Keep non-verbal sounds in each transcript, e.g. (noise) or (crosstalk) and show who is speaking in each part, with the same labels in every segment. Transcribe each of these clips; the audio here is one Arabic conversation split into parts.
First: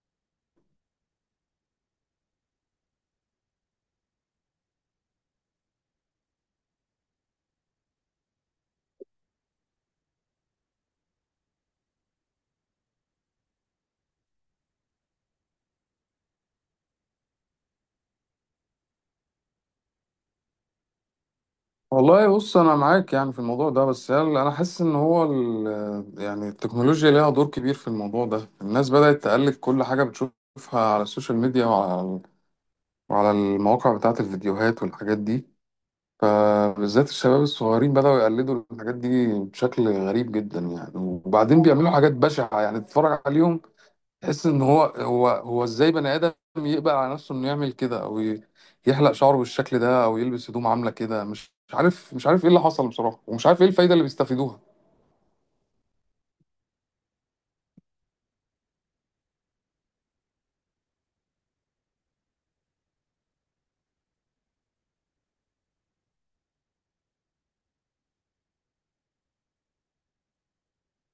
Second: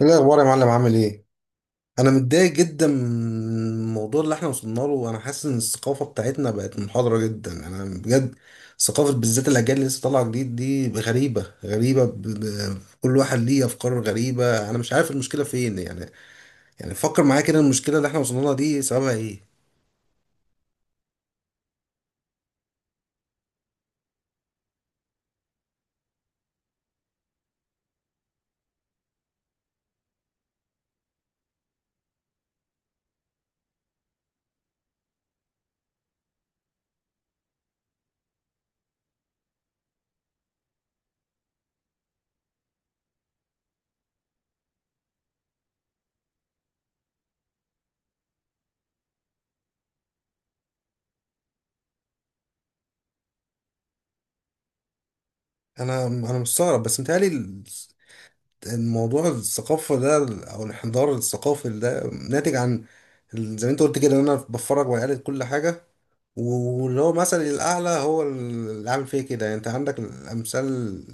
Speaker 1: ايه الاخبار يا معلم؟ عامل ايه؟ انا متضايق جدا من الموضوع اللي احنا وصلنا له، وانا حاسس ان الثقافه بتاعتنا بقت منحضره جدا. انا بجد ثقافه، بالذات الاجيال اللي لسه طالعه جديد دي غريبه غريبه، كل واحد ليه افكار غريبه. انا مش عارف المشكله فين يعني. يعني فكر معايا كده، المشكله اللي احنا وصلنا لها دي سببها ايه؟
Speaker 2: والله بص انا معاك يعني في الموضوع ده. بس انا حاسس ان هو يعني التكنولوجيا ليها دور كبير في الموضوع ده. الناس بدأت تقلد كل حاجة بتشوفها على السوشيال ميديا وعلى المواقع بتاعة الفيديوهات والحاجات دي. فبالذات الشباب الصغيرين بدأوا يقلدوا الحاجات دي بشكل غريب جدا يعني، وبعدين بيعملوا حاجات بشعة يعني تتفرج عليهم تحس ان هو ازاي بني ادم يقبل على نفسه انه يعمل كده، او يحلق شعره بالشكل ده، او يلبس هدوم عامله كده. مش عارف ايه اللي حصل بصراحه، ومش عارف ايه الفايده اللي بيستفيدوها.
Speaker 1: انا مستغرب، بس متهيألي الموضوع الثقافه ده او الانحدار الثقافي ده ناتج عن زي ما انت قلت كده ان انا بتفرج، وقلت كل حاجه، واللي هو مثل الأعلى هو اللي عامل فيه كده. يعني أنت عندك الأمثال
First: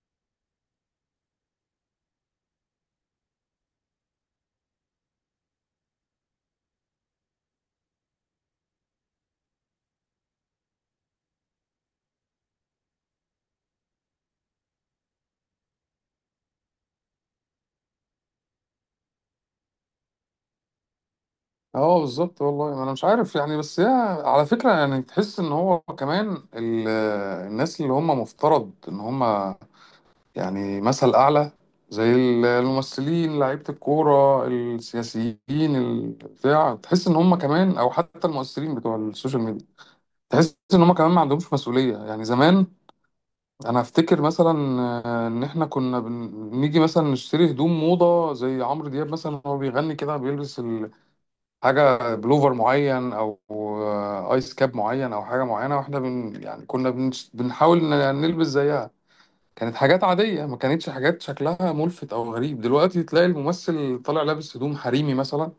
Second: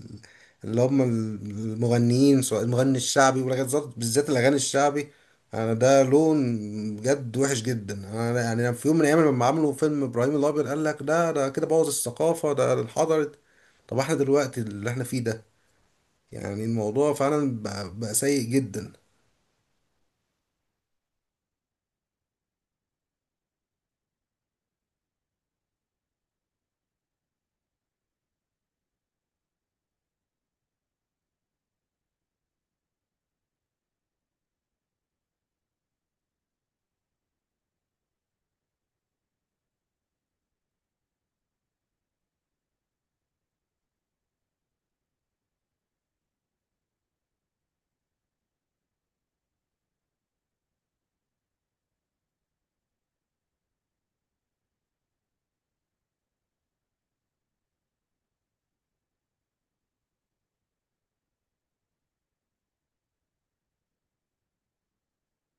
Speaker 1: اللي هم المغنيين، سواء المغني الشعبي، ولغاية بالذات الأغاني الشعبي. أنا ده لون بجد وحش جدا. أنا يعني أنا في يوم من الأيام لما عملوا فيلم إبراهيم الأبيض قال لك ده، ده كده بوظ الثقافة، ده انحدرت. طب احنا دلوقتي اللي احنا فيه ده، يعني الموضوع فعلا بقى سيء جدا.
Speaker 2: اه بالظبط والله، انا مش عارف يعني، بس هي على فكره يعني، تحس ان هو كمان الناس اللي هم مفترض ان هم يعني مثل اعلى، زي الممثلين لعيبه الكوره السياسيين البتاع، تحس ان هم كمان او حتى المؤثرين بتوع السوشيال ميديا، تحس ان هم كمان ما عندهمش مسؤوليه. يعني زمان انا افتكر مثلا ان احنا كنا بنيجي مثلا نشتري هدوم موضه زي عمرو دياب مثلا، هو بيغني كده بيلبس حاجه بلوفر معين، او ايس كاب معين، او حاجه معينه، واحنا يعني كنا بنحاول نلبس زيها. كانت حاجات عاديه ما كانتش حاجات شكلها ملفت او غريب. دلوقتي تلاقي الممثل طالع لابس هدوم حريمي مثلا،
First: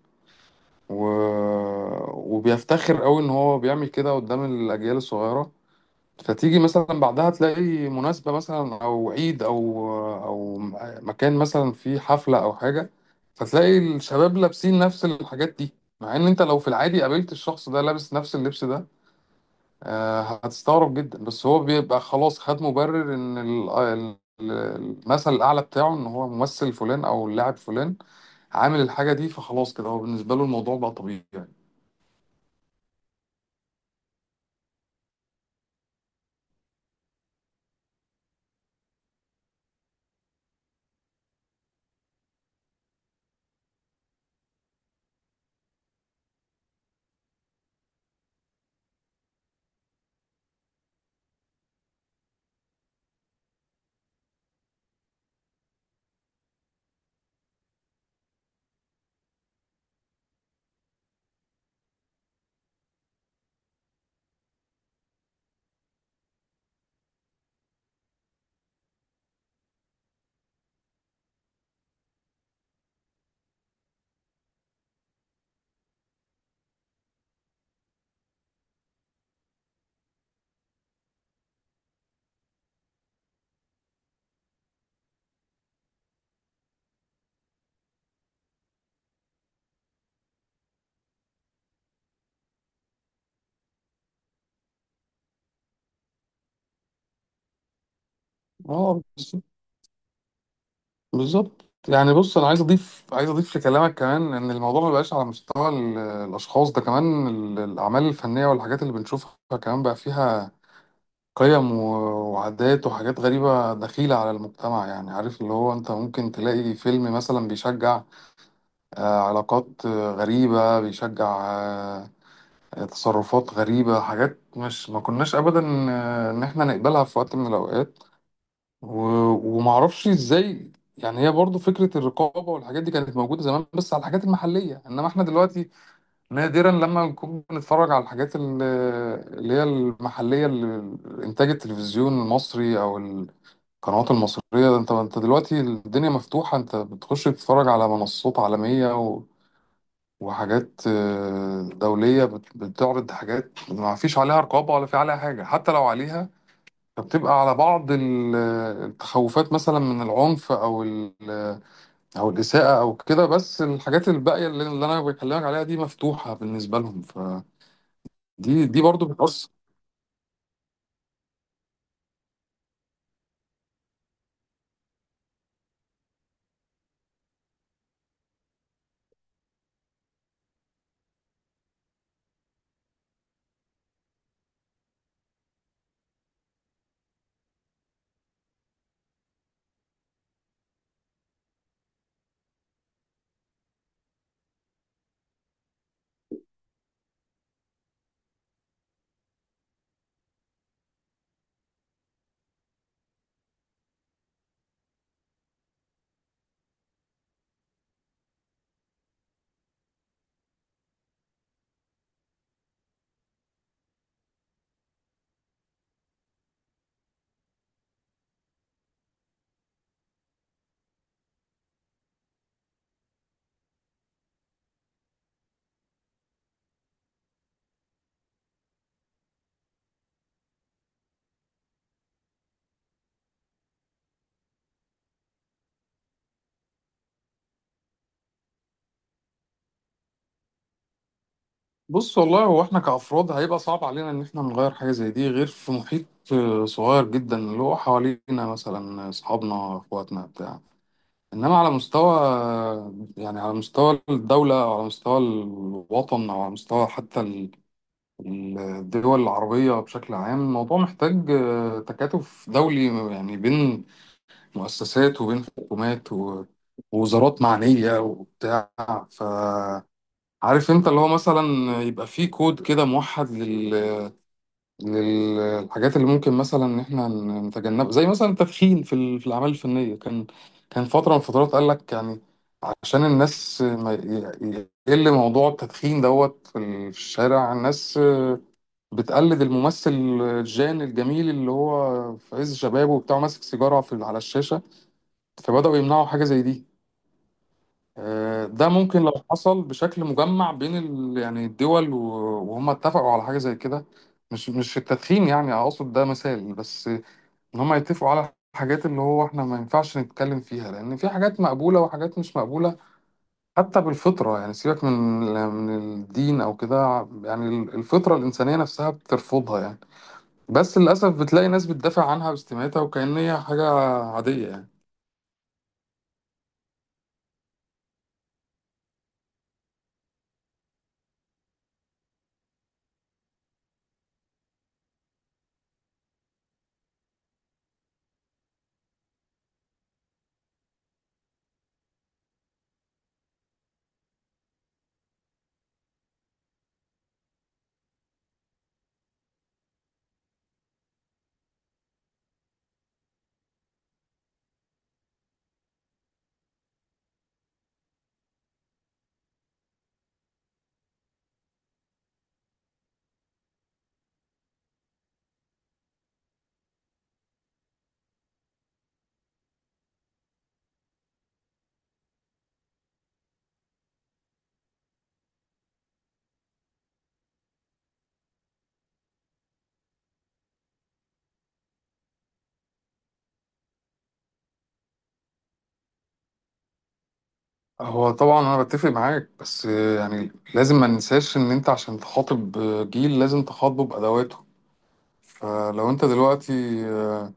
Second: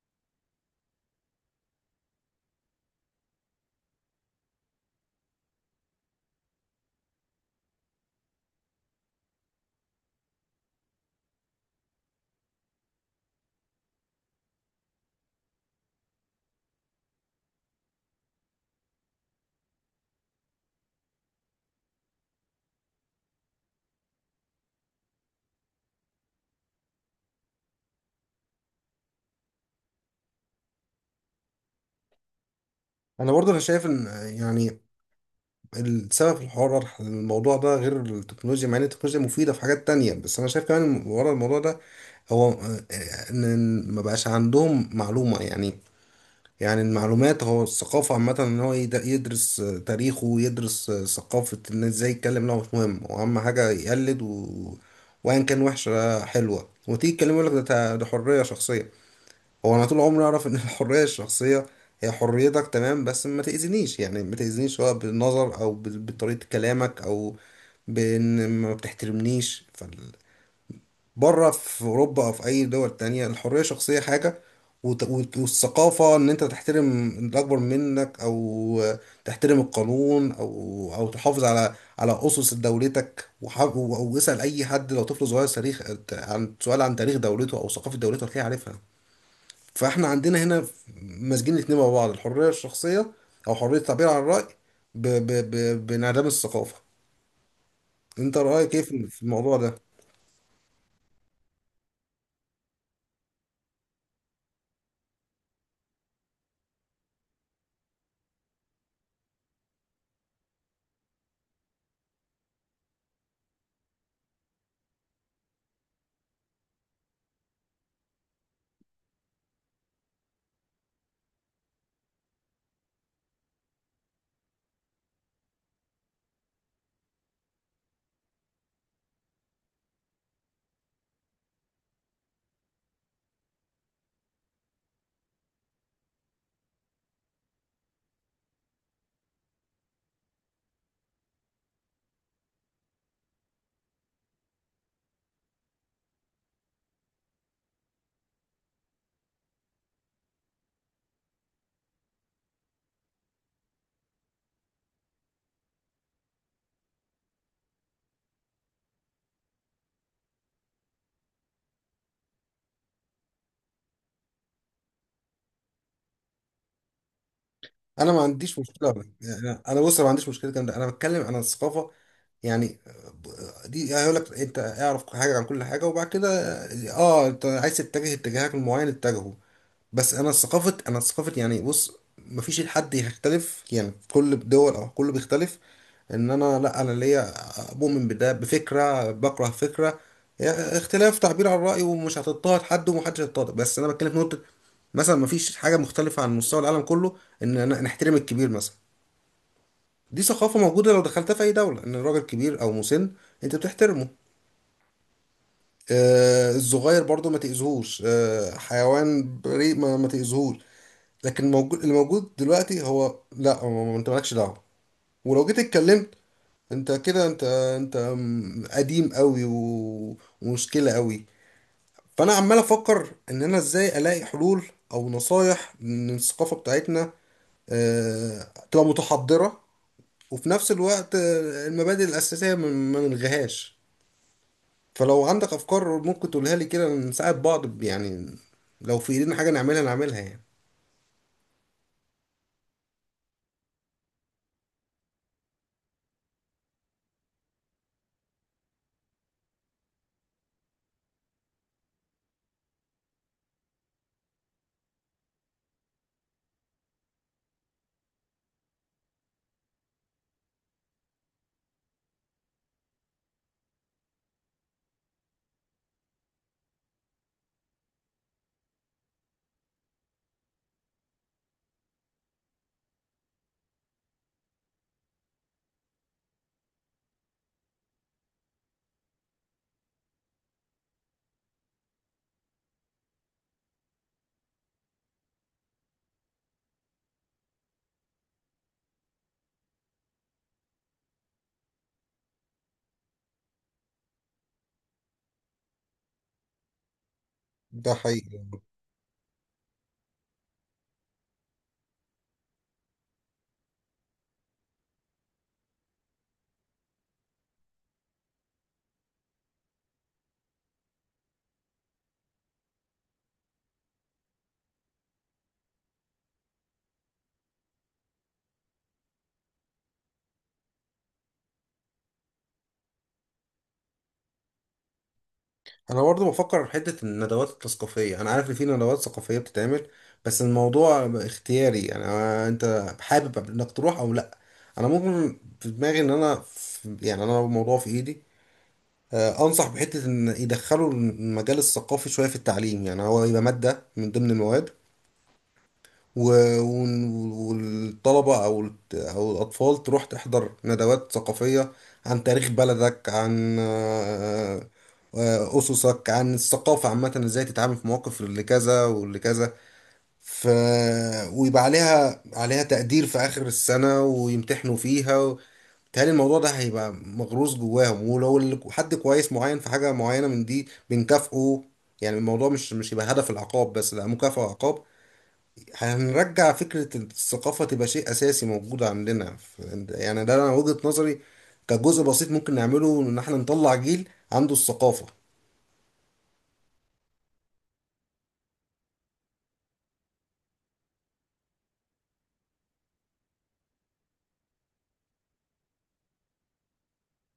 Speaker 2: و... وبيفتخر قوي ان هو بيعمل كده قدام الاجيال الصغيره. فتيجي مثلا بعدها تلاقي مناسبة مثلا أو عيد، أو مكان مثلا فيه حفلة أو حاجة، فتلاقي الشباب لابسين نفس الحاجات دي. مع إن أنت لو في العادي قابلت الشخص ده لابس نفس اللبس ده، هتستغرب جدا. بس هو بيبقى خلاص خد مبرر إن المثل الأعلى بتاعه إن هو ممثل فلان أو اللاعب فلان عامل الحاجة دي، فخلاص كده هو بالنسبة له الموضوع بقى طبيعي يعني.
Speaker 1: أنا برضه شايف إن يعني السبب في الحوار ورا الموضوع ده غير التكنولوجيا، مع ان التكنولوجيا مفيدة في حاجات تانية، بس انا شايف كمان ورا الموضوع ده هو ان ما بقاش عندهم معلومة يعني. يعني المعلومات، هو الثقافة عامة ان هو يدرس تاريخه، ويدرس ثقافة الناس، ازاي يتكلم. لا، هو مش مهم، هو اهم حاجة يقلد وان كان وحشة حلوة، وتيجي تكلمه يقول لك ده، ده حرية شخصية. هو انا طول عمري اعرف ان (laughs) الحريه الشخصيه هي حريتك، تمام، بس ما تاذينيش. يعني ما تاذينيش سواء بالنظر او بطريقه كلامك، او بان ما بتحترمنيش. بره في اوروبا او في اي دول تانية، الحريه الشخصيه حاجه، والثقافه ان انت تحترم الاكبر منك، او تحترم القانون، او او تحافظ على على اسس دولتك. واسال اي حد لو طفل صغير تاريخ، عن سؤال عن تاريخ دولته او ثقافه دولته، هتلاقيه عارفها. فاحنا عندنا هنا ماسكين الاتنين مع بعض، الحرية الشخصية أو حرية التعبير عن الرأي بانعدام الثقافة. أنت رأيك إيه
Speaker 2: اه
Speaker 1: في في الموضوع ده؟
Speaker 2: بالظبط يعني. بص انا عايز اضيف لكلامك كمان ان الموضوع ما بقاش على مستوى الاشخاص، ده كمان الاعمال الفنيه والحاجات اللي بنشوفها كمان بقى فيها قيم وعادات وحاجات غريبه دخيله على المجتمع. يعني عارف اللي هو انت ممكن تلاقي فيلم مثلا بيشجع علاقات غريبه، بيشجع تصرفات غريبه، حاجات مش ما كناش ابدا ان احنا نقبلها في وقت من الاوقات. ومعرفش ازاي يعني. هي برضو فكرة الرقابة والحاجات دي كانت موجودة زمان بس على الحاجات المحلية، انما احنا دلوقتي نادرا لما نكون بنتفرج على الحاجات اللي هي المحلية، انتاج التلفزيون المصري او القنوات المصرية. ده انت دلوقتي الدنيا مفتوحة، انت بتخش تتفرج على منصات عالمية وحاجات دولية بتعرض حاجات ما فيش عليها رقابة ولا في عليها حاجة، حتى لو عليها فبتبقى على بعض التخوفات مثلا من العنف او او الاساءه او كده. بس الحاجات الباقيه اللي انا بكلمك عليها دي مفتوحه بالنسبه لهم. فدي
Speaker 1: أنا ما عنديش
Speaker 2: دي
Speaker 1: مشكلة،
Speaker 2: برضو بتأثر.
Speaker 1: يعني أنا بص أنا ما عنديش مشكلة الكلام ده، أنا بتكلم عن الثقافة يعني. ب- دي هيقول لك أنت اعرف حاجة عن كل حاجة، وبعد كده أه أنت عايز تتجه اتجاهك المعين اتجهه. بس انا ثقافه، انا ثقافه يعني بص، مفيش حد هيختلف، يعني كل دول او كله بيختلف ان انا، لا انا ليا مؤمن بده، بفكره، بكره فكره. يعني اختلاف، تعبير عن الراي، ومش هتضطهد حد ومحدش هيضطهد. بس انا بتكلم في نقطه مثلا مفيش حاجه مختلفه عن مستوى العالم كله، ان أنا نحترم الكبير مثلا. دي ثقافه موجوده لو دخلتها في اي دوله، ان الراجل كبير او مسن انت بتحترمه. آه الصغير برضو ما تأذيهوش، آه حيوان بريء ما تأذيهوش. لكن الموجود اللي موجود دلوقتي هو لا، هو انت مالكش دعوه، ولو جيت اتكلمت انت كده انت قديم قوي ومشكله قوي. فانا عمال افكر ان انا ازاي الاقي حلول او نصايح من الثقافه بتاعتنا آه، تبقى متحضره، وفي نفس الوقت المبادئ الاساسيه ما نلغيهاش. فلو عندك افكار ممكن تقولها لي كده، نساعد بعض يعني، لو في ايدينا حاجه نعملها نعملها يعني.
Speaker 2: بص والله هو احنا كافراد هيبقى صعب علينا ان احنا نغير حاجه زي دي، غير في محيط صغير جدا اللي هو حوالينا، مثلا اصحابنا اخواتنا بتاع. انما على مستوى يعني على مستوى الدوله او على مستوى الوطن او على مستوى حتى الدول العربية بشكل عام، الموضوع محتاج تكاتف دولي. يعني بين مؤسسات وبين حكومات ووزارات معنية وبتاع. فعارف انت اللي هو مثلا يبقى فيه كود كده موحد للحاجات اللي ممكن مثلا ان احنا نتجنبها، زي مثلا التدخين في في الأعمال الفنية. كان فترة من الفترات قال لك يعني، عشان الناس ما يقل موضوع التدخين دوت في في الشارع، الناس بتقلد الممثل جان الجميل اللي هو في عز شبابه وبتاع ماسك سيجارة في على الشاشة، فبدأوا يمنعوا حاجة زي دي.
Speaker 1: ده حقيقي.
Speaker 2: ده ممكن لو حصل بشكل مجمع بين يعني الدول، وهم اتفقوا على حاجة زي كده. مش التدخين يعني، أقصد ده مثال بس، إن هم يتفقوا على الحاجات اللي هو احنا ما ينفعش نتكلم فيها، لأن في حاجات مقبولة وحاجات مش مقبولة حتى بالفطرة. يعني سيبك من من الدين أو كده، يعني الفطرة الإنسانية نفسها بترفضها يعني. بس للأسف بتلاقي ناس بتدافع عنها باستماتة وكأن هي حاجة عادية يعني.
Speaker 1: انا برضو بفكر في حته الندوات الثقافيه. انا عارف ان في ندوات ثقافيه بتتعمل، بس الموضوع اختياري، انا انت حابب انك تروح او لا. انا ممكن في دماغي ان انا يعني انا الموضوع في ايدي. انصح بحته ان يدخلوا المجال الثقافي شويه في التعليم، يعني هو يبقى ماده من ضمن المواد، والطلبة أو أو الأطفال تروح تحضر ندوات ثقافية عن تاريخ بلدك، عن أسسك، عن الثقافة عامة، إزاي تتعامل في مواقف اللي كذا واللي كذا. ف... ويبقى عليها تقدير في آخر السنة، ويمتحنوا فيها بيتهيألي الموضوع ده هيبقى مغروس جواهم. ولو حد كويس معين في حاجة معينة من دي بنكافئه، يعني الموضوع مش، مش يبقى هدف العقاب بس، لا، مكافأة وعقاب. هنرجع فكرة الثقافة تبقى شيء أساسي موجود عندنا. يعني ده أنا وجهة نظري، كجزء بسيط ممكن نعمله إن إحنا نطلع جيل عنده الثقافة.
Speaker 2: هو طبعا أنا بتفق معاك، بس يعني لازم ما ننساش إن أنت عشان تخاطب جيل لازم تخاطبه بأدواته. فلو أنت دلوقتي آه،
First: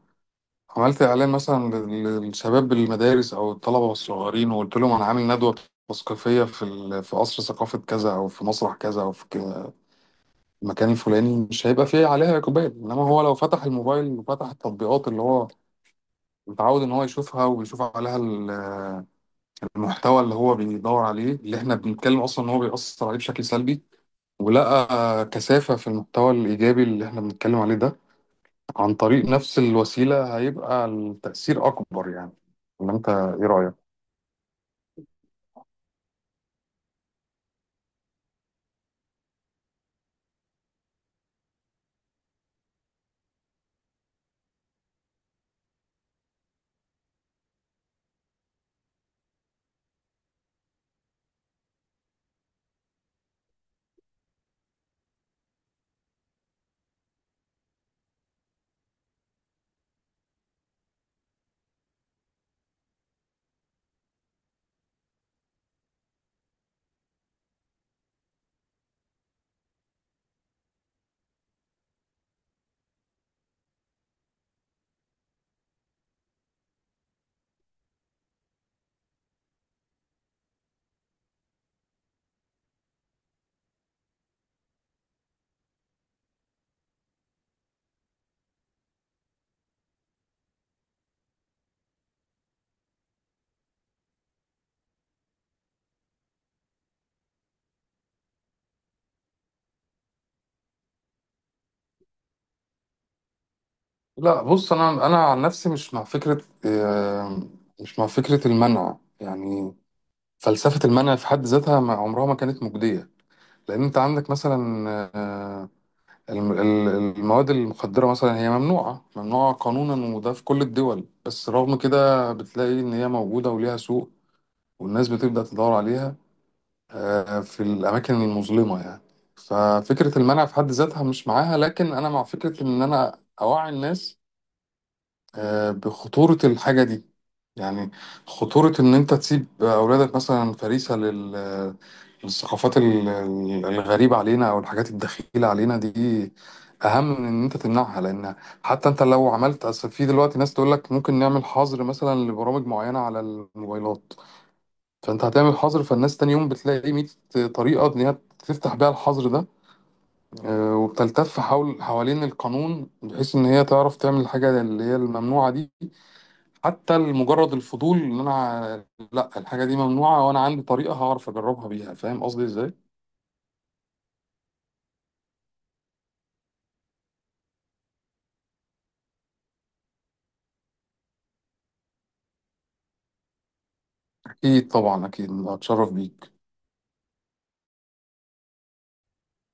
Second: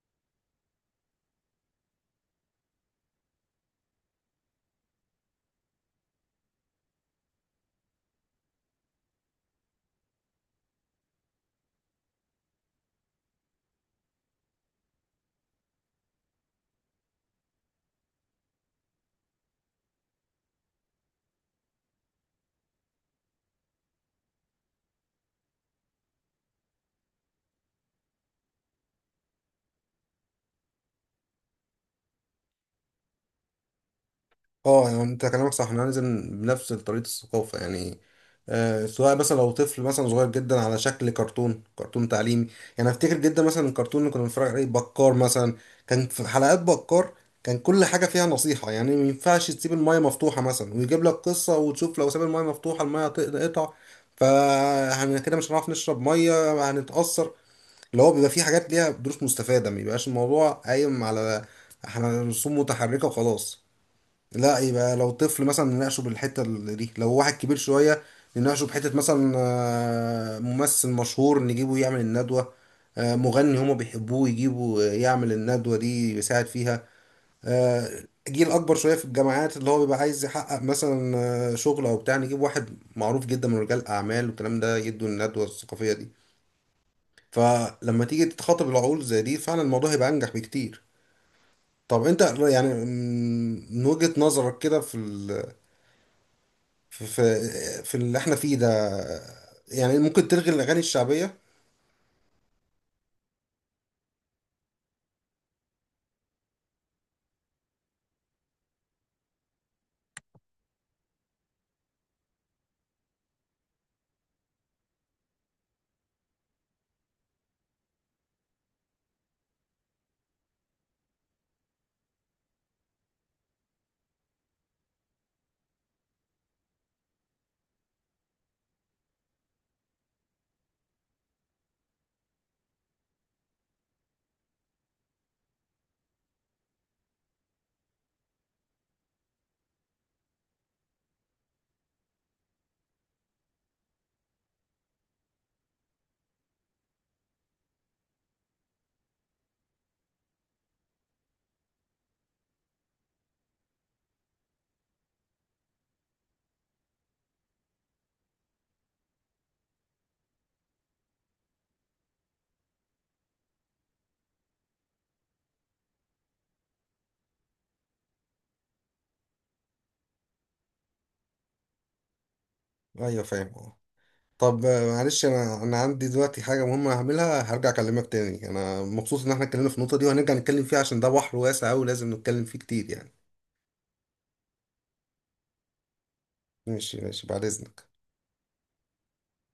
Speaker 2: عملت إعلان مثلا للشباب بالمدارس أو الطلبة الصغيرين، وقلت لهم أنا عامل ندوة تثقيفية في في قصر ثقافة كذا أو في مسرح كذا أو في كده، المكان الفلاني، مش هيبقى فيه عليها إقبال. إنما هو لو فتح الموبايل وفتح التطبيقات اللي هو متعود ان هو يشوفها، ويشوف عليها المحتوى اللي هو بيدور عليه، اللي احنا بنتكلم اصلا ان هو بيأثر عليه بشكل سلبي، ولقى كثافة في المحتوى الإيجابي اللي احنا بنتكلم عليه ده عن طريق نفس الوسيلة، هيبقى التأثير أكبر يعني. ولا أنت إيه رأيك؟
Speaker 1: اه يعني انت كلامك صح، احنا لازم بنفس طريقة الثقافة يعني. آه سواء مثلا لو طفل مثلا صغير جدا، على شكل كرتون، كرتون تعليمي. يعني افتكر جدا مثلا الكرتون اللي كنا بنتفرج عليه بكار مثلا، كان في حلقات بكار، كان كل حاجة فيها نصيحة، يعني ما ينفعش تسيب المايه مفتوحة مثلا، ويجيب لك قصة وتشوف لو ساب المايه مفتوحة المايه هتقطع فاحنا كده مش هنعرف نشرب مية هنتأثر. اللي هو بيبقى فيه حاجات ليها دروس مستفادة، ما بيبقاش الموضوع قايم على احنا رسوم متحركة وخلاص. لا، يبقى لو طفل مثلا نناقشه بالحته دي، لو واحد كبير شويه نناقشه بحته، مثلا ممثل مشهور نجيبه يعمل الندوه، مغني هما بيحبوه يجيبوا يعمل الندوه دي يساعد فيها. آه، جيل اكبر شويه في الجامعات اللي هو بيبقى عايز يحقق مثلا شغل او بتاع، نجيب واحد معروف جدا من رجال الاعمال والكلام ده يدوا الندوه الثقافيه دي. فلما تيجي تتخاطب العقول زي دي، فعلا الموضوع هيبقى انجح بكتير. طب انت يعني من وجهة نظرك كده في في في اللي احنا فيه ده، يعني ممكن تلغي الأغاني الشعبية؟
Speaker 2: لا بص، أنا عن نفسي مش مع فكرة المنع يعني. فلسفة المنع في حد ذاتها عمرها ما كانت مجدية، لأن أنت عندك مثلا المواد المخدرة مثلا هي ممنوعة، قانونا، وده في كل الدول. بس رغم كده بتلاقي إن هي موجودة وليها سوق، والناس بتبدأ تدور عليها في الأماكن المظلمة يعني. ففكرة المنع في حد ذاتها مش معاها، لكن أنا مع فكرة إن أنا أوعي الناس بخطورة الحاجة دي. يعني خطورة إن أنت تسيب أولادك مثلا فريسة للثقافات الغريبة علينا أو الحاجات الدخيلة علينا دي، أهم من إن أنت تمنعها. لأن حتى أنت لو عملت، أصل في دلوقتي ناس تقول لك ممكن نعمل حظر مثلا لبرامج معينة على الموبايلات. فأنت هتعمل حظر فالناس تاني يوم بتلاقي 100 طريقة إن هي تفتح بيها الحظر ده، وبتلتف حوالين القانون بحيث إن هي تعرف تعمل الحاجة اللي هي الممنوعة دي. حتى مجرد الفضول، ان انا لا، الحاجه دي ممنوعه وانا عندي طريقه هعرف اجربها بيها، فاهم قصدي ازاي؟
Speaker 1: أيوة، فاهم اه. طب معلش، أنا عندي دلوقتي حاجة مهمة هعملها، هرجع أكلمك تاني. أنا مبسوط إن احنا اتكلمنا في النقطة دي، وهنرجع نتكلم فيها عشان ده بحر واسع أوي لازم نتكلم فيه كتير يعني.
Speaker 2: اكيد طبعا، اكيد، اتشرف بيك.
Speaker 1: ماشي ماشي، بعد إذنك.